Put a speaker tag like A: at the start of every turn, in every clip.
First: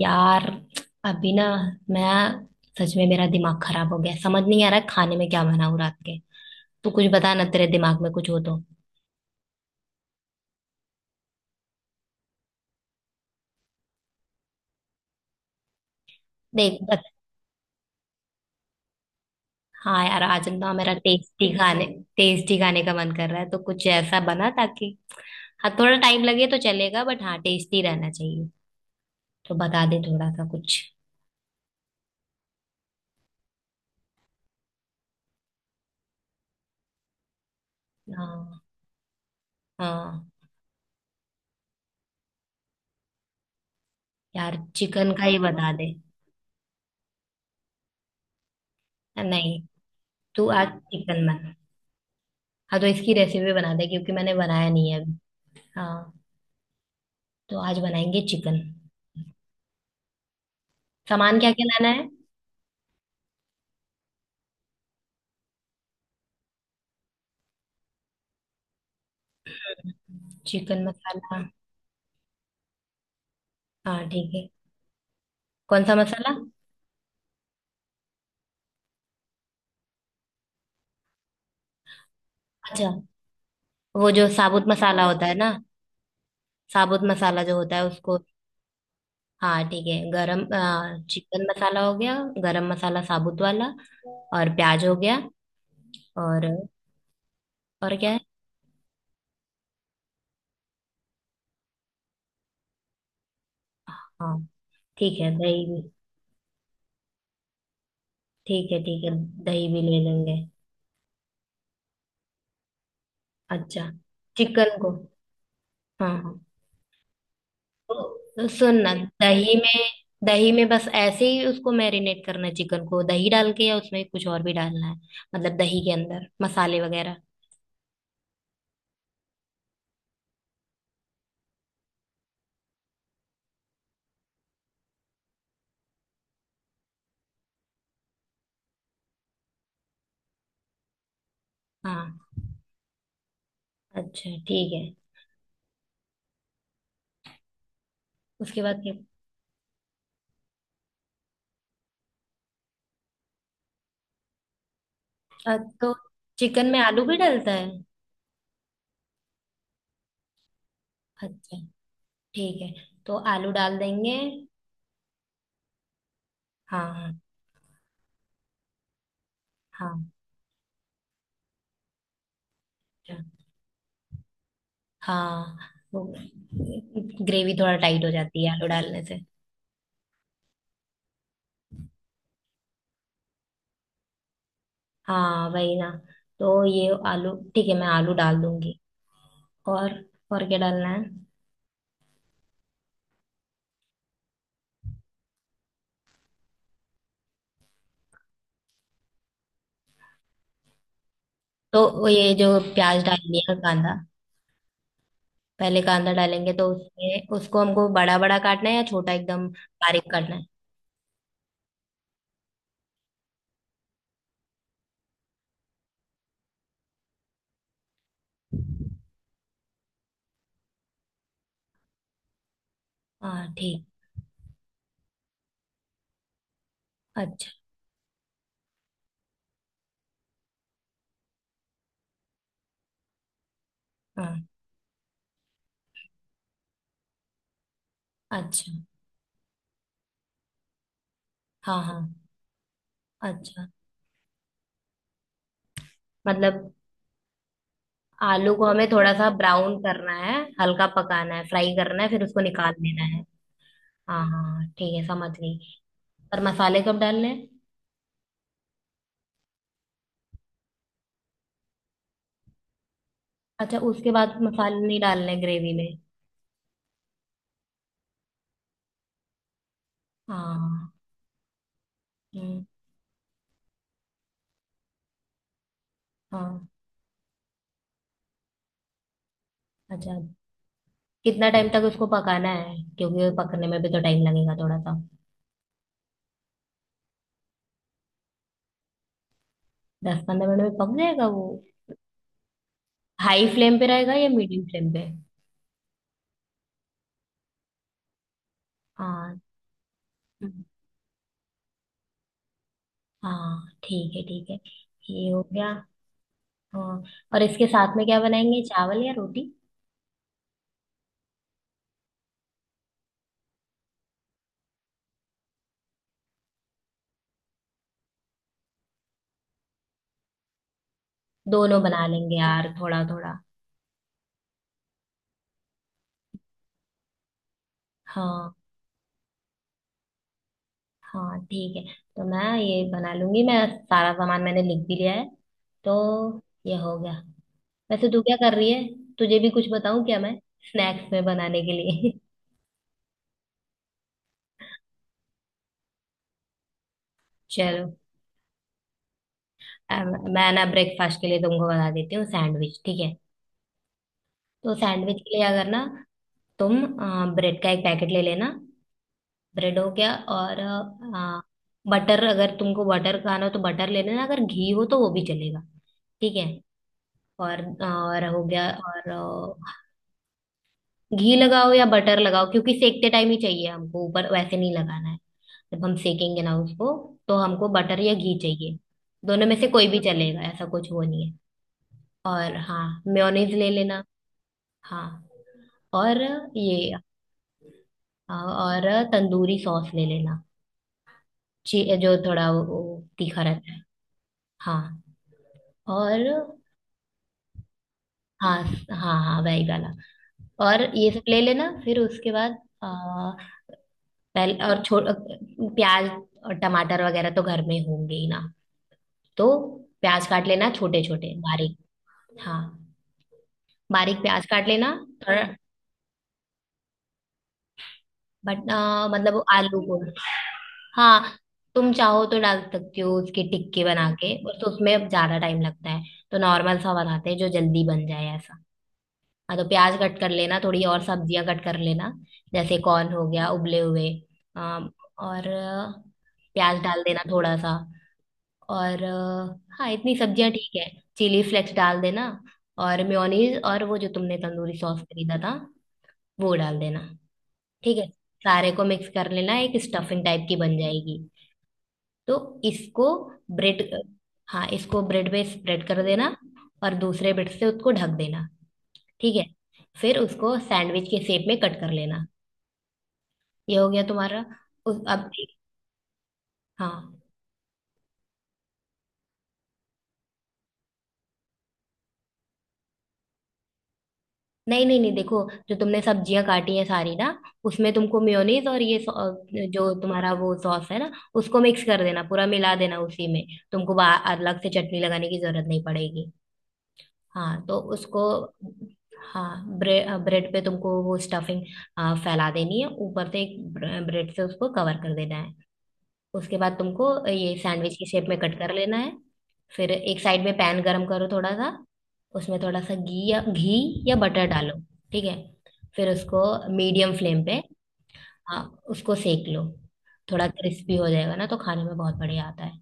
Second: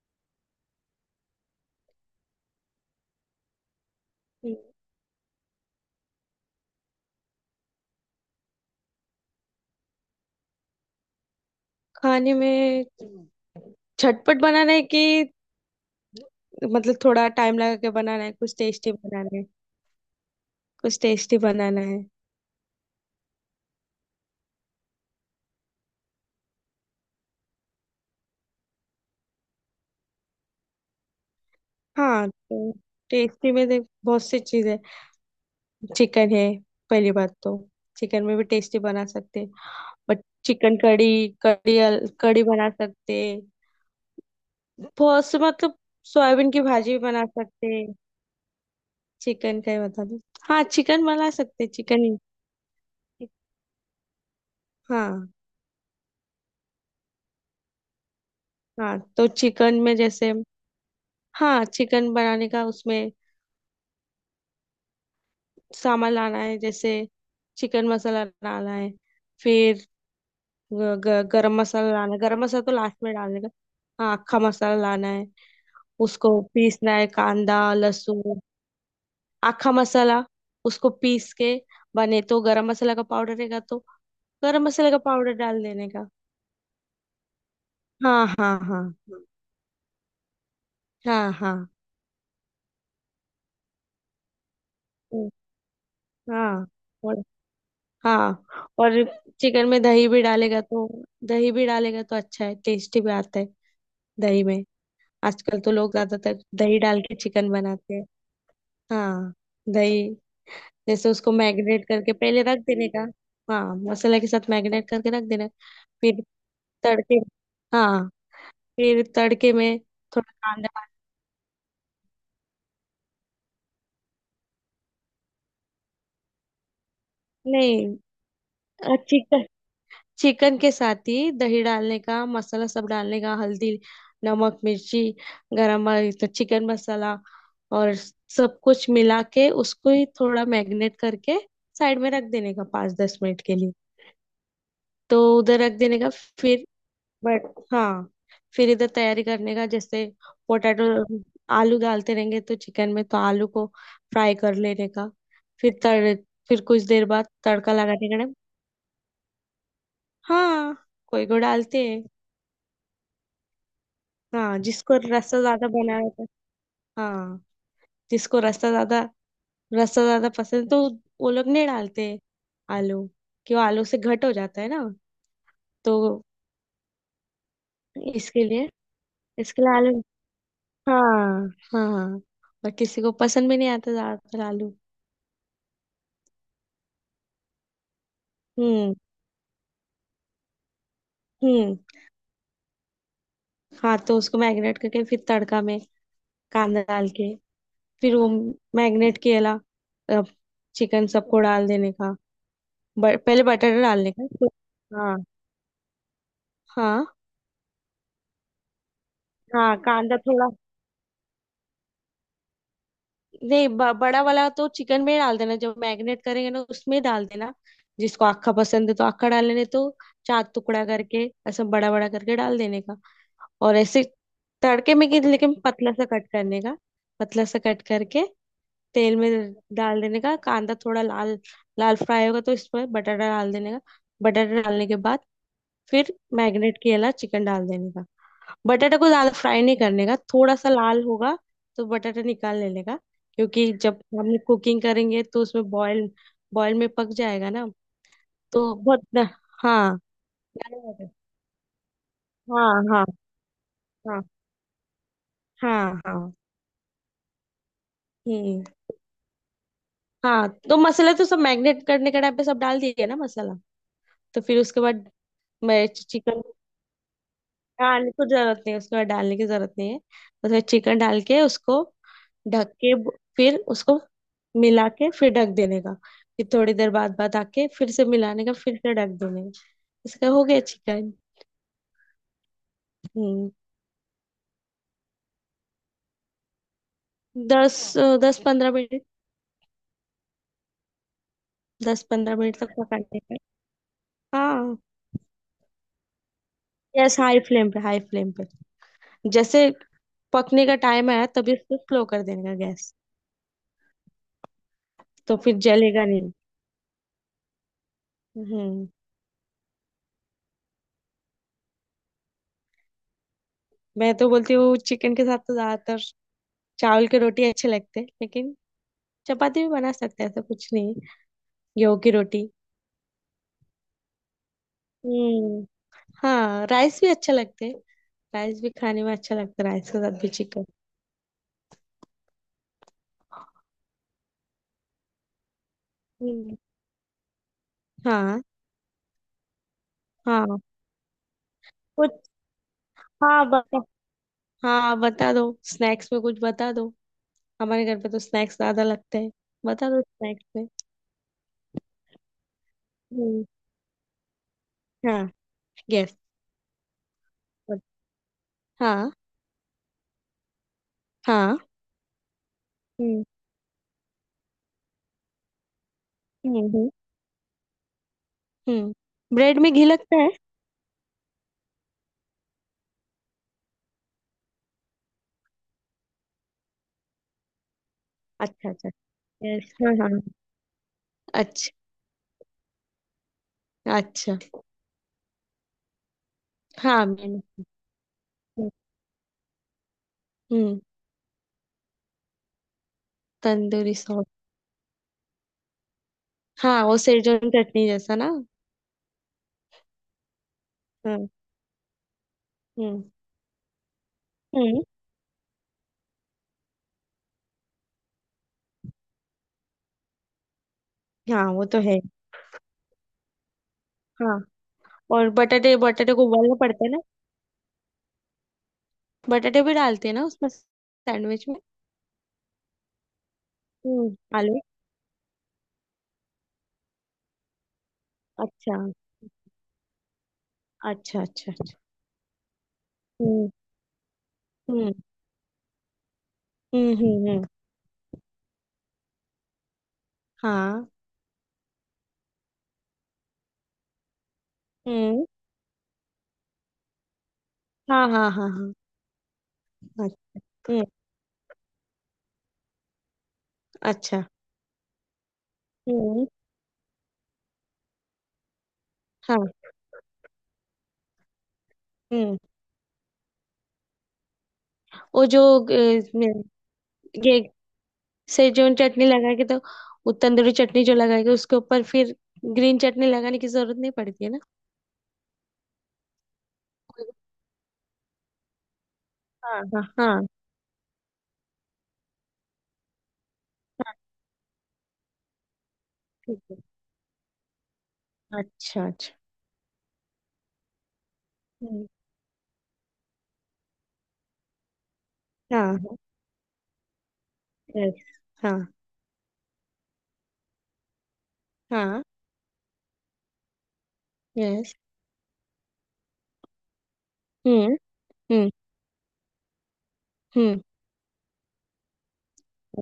A: यार, अभी ना, मैं सच में मेरा दिमाग खराब हो गया। समझ
B: हम्म।
A: नहीं आ रहा है खाने में क्या बनाऊं रात के। तू कुछ बता ना, तेरे दिमाग में कुछ हो तो।
B: खाने में झटपट बनाना है कि
A: देख,
B: मतलब
A: बस।
B: थोड़ा टाइम लगा के बनाना है, कुछ टेस्टी बनाना है।
A: हाँ यार, आज ना मेरा
B: कुछ टेस्टी बनाना है।
A: टेस्टी खाने का मन कर रहा है, तो कुछ ऐसा बना ताकि। हाँ, थोड़ा टाइम लगे तो चलेगा बट हाँ टेस्टी रहना चाहिए। तो बता दे थोड़ा सा कुछ।
B: हाँ तो टेस्टी में देख, बहुत सी चीजें। चिकन है। पहली बात तो चिकन में भी
A: हाँ
B: टेस्टी बना सकते हैं। बट
A: हाँ,
B: चिकन कड़ी कड़ी कड़ी बना सकते हैं।
A: यार चिकन का
B: बहुत
A: ही
B: से
A: बता
B: मतलब
A: दे।
B: सोयाबीन की भाजी भी बना सकते हैं।
A: नहीं,
B: चिकन का ही बता दो।
A: तू
B: हाँ,
A: आज
B: चिकन
A: चिकन
B: बना
A: बना।
B: सकते हैं, चिकन ही।
A: हाँ, तो इसकी रेसिपी बना दे क्योंकि मैंने बनाया नहीं है अभी।
B: हाँ।
A: हाँ, तो आज बनाएंगे चिकन।
B: हाँ तो चिकन में जैसे,
A: सामान क्या
B: हाँ,
A: क्या लाना है?
B: चिकन बनाने का। उसमें सामान लाना है, जैसे चिकन मसाला लाना है। फिर ग,
A: चिकन
B: ग,
A: मसाला।
B: गरम मसाला लाना है, गरम मसाला तो लास्ट में डालने का।
A: हाँ
B: हाँ,
A: ठीक
B: आखा
A: है।
B: मसाला लाना है।
A: कौन सा मसाला?
B: उसको पीसना है, कांदा लहसुन आखा मसाला उसको पीस के बने तो गरम
A: अच्छा,
B: मसाला का पाउडर रहेगा, तो
A: वो जो
B: गरम
A: साबुत
B: मसाले का
A: मसाला होता
B: पाउडर
A: है ना,
B: डाल देने का।
A: साबुत मसाला जो होता है उसको।
B: हाँ हाँ हाँ।
A: हाँ ठीक है। गरम
B: हाँ
A: चिकन
B: हाँ
A: मसाला हो गया, गरम मसाला साबुत वाला और प्याज हो गया,
B: हाँ।
A: और
B: हाँ
A: और क्या है?
B: हाँ। और चिकन में दही भी डालेगा तो, दही भी डालेगा तो अच्छा है, टेस्टी भी आता है
A: हाँ
B: दही में।
A: ठीक है
B: आजकल
A: दही
B: तो
A: भी।
B: लोग ज्यादातर दही डाल के चिकन बनाते हैं।
A: ठीक है ठीक है,
B: हाँ।
A: दही भी ले
B: दही
A: लेंगे।
B: जैसे उसको मैरिनेट करके पहले रख देने का। हाँ,
A: अच्छा,
B: मसाला के साथ
A: चिकन
B: मैरिनेट
A: को,
B: करके रख देना।
A: हाँ
B: फिर
A: हाँ
B: तड़के। हाँ।
A: तो सुनना।
B: फिर तड़के
A: दही
B: में
A: में
B: थोड़ा
A: दही में
B: कांदा।
A: बस ऐसे ही उसको मैरिनेट करना है चिकन को दही डाल के, या उसमें कुछ और भी डालना है? मतलब दही के अंदर मसाले वगैरह?
B: नहीं, चिकन, चिकन के साथ ही दही डालने का, मसाला सब डालने का, हल्दी, नमक, मिर्ची, गरम मसाला, चिकन मसाला, और सब कुछ मिला के उसको ही थोड़ा मैरिनेट करके साइड में
A: हाँ,
B: रख देने का, 5-10 मिनट के लिए।
A: अच्छा ठीक है।
B: तो उधर रख देने का। फिर, बट हाँ,
A: उसके
B: फिर
A: बाद
B: इधर
A: क्या?
B: तैयारी करने का, जैसे पोटैटो। आलू डालते रहेंगे तो चिकन में, तो आलू को फ्राई कर लेने का। फिर
A: तो
B: तड़ फिर
A: चिकन में
B: कुछ
A: आलू
B: देर
A: भी
B: बाद
A: डलता है?
B: तड़का लगाने का। हाँ, कोई को
A: अच्छा,
B: डालते हैं।
A: ठीक है, तो आलू डाल देंगे।
B: हाँ, जिसको रस्ता ज्यादा बना रहता है।
A: हाँ हाँ
B: हाँ, जिसको रस्ता ज्यादा,
A: हाँ,
B: रस्ता ज्यादा पसंद है, तो वो लोग नहीं डालते आलू।
A: अच्छा।
B: क्यों, आलू से घट हो जाता है ना।
A: हाँ
B: तो
A: वो ग्रेवी थोड़ा टाइट हो जाती
B: इसके
A: है आलू
B: लिए
A: डालने से।
B: इसके लिए आलू। हाँ हाँ हाँ, और किसी को पसंद भी नहीं आता ज्यादातर आलू।
A: हाँ वही ना, तो ये आलू ठीक है, मैं आलू डाल दूंगी।
B: हम्म।
A: और और क्या डालना है?
B: हम्म। हाँ तो उसको मैरिनेट करके फिर तड़का में कांदा डाल के फिर वो मैरिनेट किया चिकन सबको डाल
A: तो
B: देने
A: वो
B: का।
A: ये जो प्याज डाल
B: पहले
A: लिया
B: बटाटा
A: कांदा,
B: डालने का। हाँ
A: पहले कांदा डालेंगे तो
B: हाँ
A: उसमें उसको हमको बड़ा बड़ा काटना है या छोटा एकदम
B: हाँ,
A: बारीक
B: कांदा
A: काटना है?
B: थोड़ा। नहीं, बड़ा वाला तो चिकन में ही डाल देना, जब मैरिनेट करेंगे ना उसमें डाल देना। जिसको आखा पसंद है तो आखा डाल लेने तो, चार टुकड़ा करके ऐसा बड़ा बड़ा करके डाल देने का।
A: हाँ
B: और
A: ठीक।
B: ऐसे तड़के में कि लेकिन पतला सा कट करने का, पतला
A: अच्छा।
B: सा कट करके तेल में डाल देने का। कांदा थोड़ा लाल, लाल फ्राई होगा तो इसमें बटाटा डाल देने का।
A: हाँ।
B: बटाटा डालने के बाद फिर मैरिनेट किया चिकन डाल देने का।
A: अच्छा।
B: बटाटा को ज्यादा फ्राई नहीं करने का, थोड़ा सा लाल होगा
A: हाँ
B: तो
A: हाँ।
B: बटाटा निकाल लेने का।
A: अच्छा।
B: क्योंकि जब हम कुकिंग करेंगे तो उसमें बॉईल,
A: मतलब
B: बॉईल में पक जाएगा ना,
A: आलू को
B: तो
A: हमें
B: बहुत।
A: थोड़ा सा ब्राउन
B: हाँ
A: करना है, हल्का पकाना है, फ्राई करना है, फिर उसको
B: हाँ।
A: निकाल लेना
B: हाँ
A: है।
B: हाँ।
A: हाँ हाँ ठीक है, समझ गई।
B: हाँ हाँ।
A: पर मसाले कब डालने हैं?
B: हम्म। हाँ तो मसाला तो सब मैरिनेट करने के टाइम पे सब डाल दिया ना मसाला।
A: अच्छा, उसके बाद
B: तो फिर उसके
A: मसाले नहीं
B: बाद
A: डालने ग्रेवी
B: मैं
A: में?
B: चिकन, हाँ नहीं, कुछ जरूरत नहीं, उसको डालने की जरूरत नहीं है। उसमें
A: हाँ।
B: चिकन डाल के उसको
A: हम्म,
B: ढक के, फिर उसको मिला के फिर ढक देने का। फिर
A: हाँ।
B: थोड़ी देर बाद बाद आके फिर से मिलाने का, फिर से ढक देने का।
A: अच्छा,
B: इसका हो गया चिकन।
A: कितना टाइम तक उसको पकाना है, क्योंकि वो
B: हम्म।
A: पकने में भी तो टाइम लगेगा थोड़ा सा?
B: 10-15 मिनट।
A: 10-15 मिनट में पक जाएगा वो?
B: 10-15 मिनट तक पकाने का।
A: हाई फ्लेम पे रहेगा या मीडियम
B: हाँ,
A: फ्लेम पे?
B: गैस हाई फ्लेम पे, हाई फ्लेम पे।
A: हाँ।
B: जैसे
A: हम्म।
B: पकने का टाइम आया तभी उसको स्लो कर देने का गैस।
A: हाँ ठीक है ठीक है, ये
B: तो
A: हो
B: फिर
A: गया।
B: जलेगा नहीं।
A: हाँ, और इसके साथ में क्या बनाएंगे,
B: हम्म।
A: चावल या रोटी?
B: मैं तो बोलती हूँ चिकन के साथ तो ज्यादातर चावल की रोटी अच्छे लगते हैं, लेकिन चपाती भी बना सकते हैं, ऐसा कुछ नहीं है।
A: दोनों
B: गेहूं
A: बना
B: की
A: लेंगे
B: रोटी।
A: यार, थोड़ा थोड़ा।
B: हम्म। हाँ, राइस भी अच्छे लगते हैं।
A: हाँ
B: राइस भी खाने में अच्छा लगता है, राइस के साथ भी चिकन।
A: हाँ ठीक है, तो मैं ये बना लूंगी, मैं सारा सामान मैंने लिख भी लिया है, तो
B: हम्म।
A: ये हो गया। वैसे तू क्या
B: हाँ
A: कर रही है? तुझे भी कुछ बताऊं क्या मैं,
B: हाँ।
A: स्नैक्स में बनाने के लिए?
B: कुछ? हाँ बता। हाँ बता दो, स्नैक्स में कुछ बता दो। हमारे
A: चलो।
B: घर पे तो स्नैक्स ज्यादा लगते हैं। बता दो
A: अम,
B: स्नैक्स
A: मैं ना
B: में।
A: ब्रेकफास्ट के लिए तुमको बता देती हूँ, सैंडविच ठीक है?
B: हम्म।
A: तो सैंडविच
B: हाँ,
A: के लिए अगर ना,
B: गेस।
A: तुम ब्रेड का एक पैकेट ले लेना।
B: हाँ।
A: ब्रेड हो गया, और
B: हाँ।
A: बटर, अगर तुमको बटर
B: हम्म।
A: खाना हो तो बटर ले लेना, अगर घी हो तो वो भी चलेगा। ठीक है।
B: हम्म।
A: और हो गया
B: हम्म।
A: और
B: ब्रेड में घी लगता है?
A: घी लगाओ या बटर लगाओ, क्योंकि सेकते टाइम ही चाहिए हमको, ऊपर वैसे नहीं लगाना है। जब हम सेकेंगे ना उसको, तो हमको बटर या घी
B: अच्छा
A: चाहिए।
B: अच्छा।
A: दोनों में से
B: यस,
A: कोई
B: हाँ
A: भी
B: हाँ।
A: चलेगा, ऐसा कुछ वो नहीं है।
B: अच्छा।
A: और हाँ, मेयोनीज ले लेना।
B: अच्छा।
A: हाँ, और ये,
B: हाँ, मैंने।
A: हाँ, और तंदूरी सॉस ले लेना,
B: हम्म।
A: जो थोड़ा वो तीखा रहता है।
B: तंदूरी सॉस।
A: हाँ। और
B: हाँ, वो सेजवान चटनी जैसा ना।
A: हाँ हाँ हाँ, वही वाला। और ये सब
B: हाँ।
A: ले लेना, फिर उसके बाद
B: हम्म।
A: आ, पहले और
B: हम्म।
A: छो प्याज और टमाटर वगैरह तो घर में होंगे ही ना, तो प्याज काट लेना छोटे छोटे
B: हाँ, वो
A: बारीक।
B: तो है।
A: हाँ, बारीक
B: हाँ।
A: प्याज काट लेना।
B: और
A: थोड़ा,
B: बटाटे, बटाटे को उबालना पड़ता है ना?
A: बट मतलब वो
B: बटाटे भी
A: आलू को,
B: डालते हैं ना उसमें,
A: हाँ
B: सैंडविच में?
A: तुम चाहो तो डाल सकती हो उसकी टिक्की बना के,
B: हम्म, आलू।
A: बस उसमें अब ज्यादा टाइम लगता है, तो नॉर्मल सा बनाते हैं जो जल्दी बन जाए ऐसा।
B: अच्छा
A: हाँ तो प्याज कट कर लेना, थोड़ी और
B: अच्छा
A: सब्जियां
B: अच्छा।
A: कट
B: अच्छा।
A: कर लेना, जैसे कॉर्न हो गया
B: हम्म
A: उबले हुए। अम,
B: हम्म
A: और प्याज
B: हम्म।
A: डाल देना थोड़ा सा और हाँ, इतनी सब्जियां ठीक
B: हाँ।
A: है। चिली फ्लेक्स डाल देना। और मेयोनीज और वो जो तुमने तंदूरी सॉस
B: हम्म।
A: खरीदा था, वो डाल देना। ठीक
B: हाँ
A: है,
B: हाँ हाँ
A: सारे
B: हाँ।
A: को मिक्स कर लेना, एक
B: हाँ,
A: स्टफिंग टाइप की बन
B: हम्म।
A: जाएगी। तो इसको ब्रेड,
B: अच्छा।
A: हाँ इसको ब्रेड पे स्प्रेड कर देना
B: हम्म।
A: और दूसरे ब्रेड से उसको ढक देना। ठीक है,
B: हाँ।
A: फिर उसको सैंडविच के शेप में कट कर लेना।
B: हम्म।
A: ये हो गया तुम्हारा। उस
B: वो
A: अब,
B: जो
A: हाँ,
B: सेजोन चटनी लगा के तो, वो तंदूरी चटनी जो लगा के उसके ऊपर फिर ग्रीन चटनी लगाने की जरूरत नहीं पड़ती है ना?
A: नहीं नहीं नहीं, देखो, जो तुमने सब्जियां काटी हैं सारी ना, उसमें तुमको मेयोनीज और ये
B: हाँ हाँ
A: जो
B: हाँ
A: तुम्हारा वो सॉस है ना, उसको मिक्स कर देना पूरा, मिला देना उसी में। तुमको
B: हाँ,
A: अलग से चटनी लगाने की जरूरत नहीं पड़ेगी।
B: ठीक है।
A: हाँ, तो उसको,
B: अच्छा अच्छा।
A: हाँ ब्रेड ब्रेड पे तुमको वो स्टफिंग
B: हम्म,
A: फैला देनी है, ऊपर से एक ब्रेड से उसको कवर कर देना है।
B: हाँ हाँ।
A: उसके बाद तुमको ये सैंडविच
B: यस।
A: की शेप में
B: हाँ
A: कट कर लेना है। फिर एक साइड में पैन गरम करो थोड़ा सा,
B: हाँ।
A: उसमें थोड़ा सा घी, या घी या बटर
B: यस।
A: डालो। ठीक है, फिर उसको मीडियम फ्लेम पे,
B: हम्म। हम्म।
A: हाँ उसको सेक लो, थोड़ा
B: हम्म।
A: क्रिस्पी हो जाएगा ना, तो खाने में बहुत बढ़िया आता है।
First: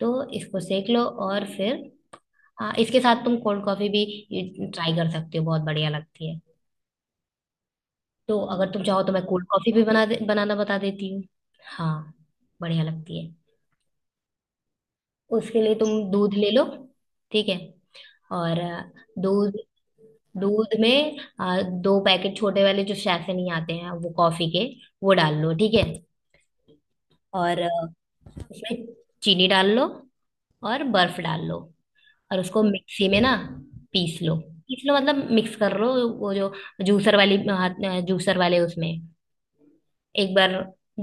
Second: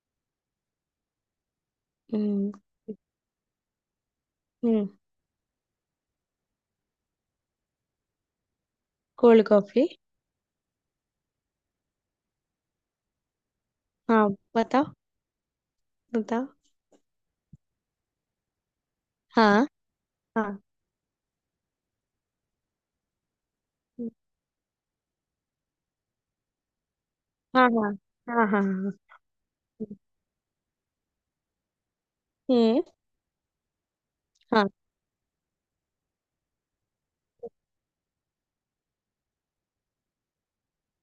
A: तो इसको सेक लो और फिर
B: हम्म।
A: हाँ, इसके साथ तुम कोल्ड कॉफी भी
B: हम्म।
A: ट्राई कर सकते हो, बहुत बढ़िया लगती है। तो अगर तुम चाहो तो मैं कोल्ड
B: कोल्ड
A: कॉफी भी
B: कॉफी?
A: बनाना बता देती हूँ। हाँ, बढ़िया लगती है।
B: हाँ। बताओ,
A: उसके लिए तुम दूध
B: बताओ।
A: ले लो। ठीक है, और दूध,
B: हाँ। हाँ।
A: दूध में 2 पैकेट छोटे वाले जो सैफे नहीं आते हैं वो
B: हम्म,
A: कॉफी के, वो डाल लो। ठीक है, और
B: हाँ हाँ हाँ। हाँ
A: उसमें
B: हाँ।
A: चीनी डाल लो और बर्फ डाल लो, और उसको
B: हम्म।
A: मिक्सी में ना पीस लो,
B: हाँ
A: पीस लो मतलब मिक्स कर लो। वो जो जूसर वाली, हाथ जूसर वाले उसमें एक बार,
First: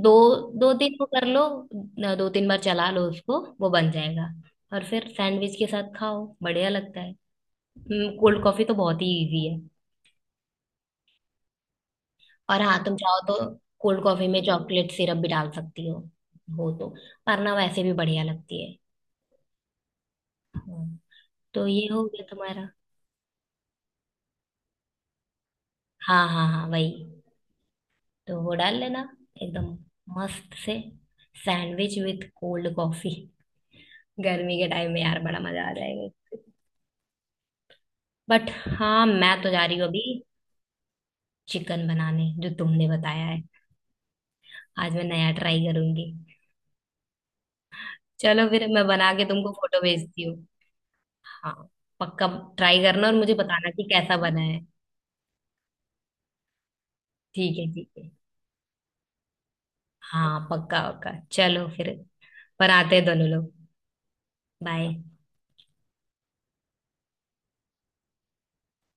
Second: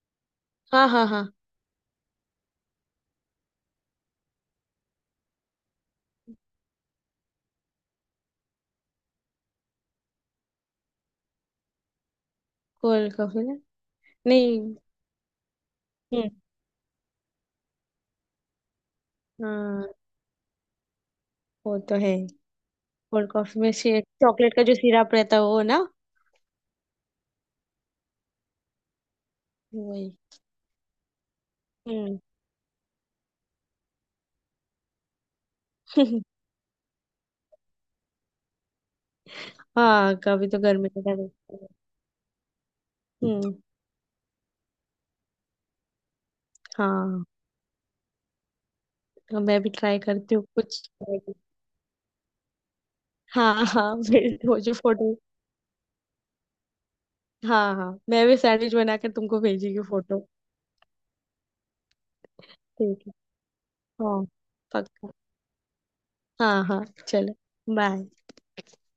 A: दो दो
B: हाँ
A: तीन को
B: हाँ हाँ।
A: कर लो, 2-3 बार चला लो उसको, वो बन जाएगा। और फिर सैंडविच के साथ खाओ, बढ़िया लगता है। कोल्ड कॉफी तो बहुत ही इजी है। और हाँ तुम
B: कोल्ड
A: चाहो
B: कॉफी
A: तो
B: ना?
A: कोल्ड कॉफी में
B: नहीं।
A: चॉकलेट सिरप भी डाल सकती हो
B: हम्म।
A: हो तो, वरना वैसे भी बढ़िया लगती है।
B: हाँ,
A: हम्म। तो
B: वो
A: ये
B: तो
A: हो
B: है।
A: गया तुम्हारा।
B: कोल्ड कॉफी में से चॉकलेट का जो सिरप रहता है वो ना।
A: हाँ हाँ हाँ वही, तो वो डाल लेना एकदम
B: वही।
A: मस्त से। सैंडविच
B: हम्म।
A: विथ कोल्ड कॉफी, गर्मी के टाइम में यार बड़ा मजा आ जाएगा। बट हाँ, मैं तो जा रही हूँ अभी
B: हाँ, कभी तो गर्मी का टाइम।
A: चिकन बनाने जो तुमने बताया है,
B: हम्म।
A: आज मैं नया ट्राई करूंगी।
B: हाँ
A: चलो फिर मैं बना के
B: तो
A: तुमको
B: मैं भी
A: फोटो
B: ट्राई
A: भेजती हूँ।
B: करती हूँ कुछ।
A: हाँ पक्का, ट्राई करना और मुझे
B: हाँ
A: बताना कि
B: हाँ,
A: कैसा
B: भेज
A: बना है।
B: दो जो फोटो।
A: ठीक है
B: हाँ
A: ठीक
B: हाँ,
A: है।
B: मैं भी सैंडविच बनाकर तुमको भेजेगी फोटो।
A: हाँ पक्का पक्का, चलो फिर, बनाते हैं
B: ठीक है।
A: दोनों लोग।
B: हाँ पक्का।
A: बाय।
B: हाँ हाँ चलो। बाय।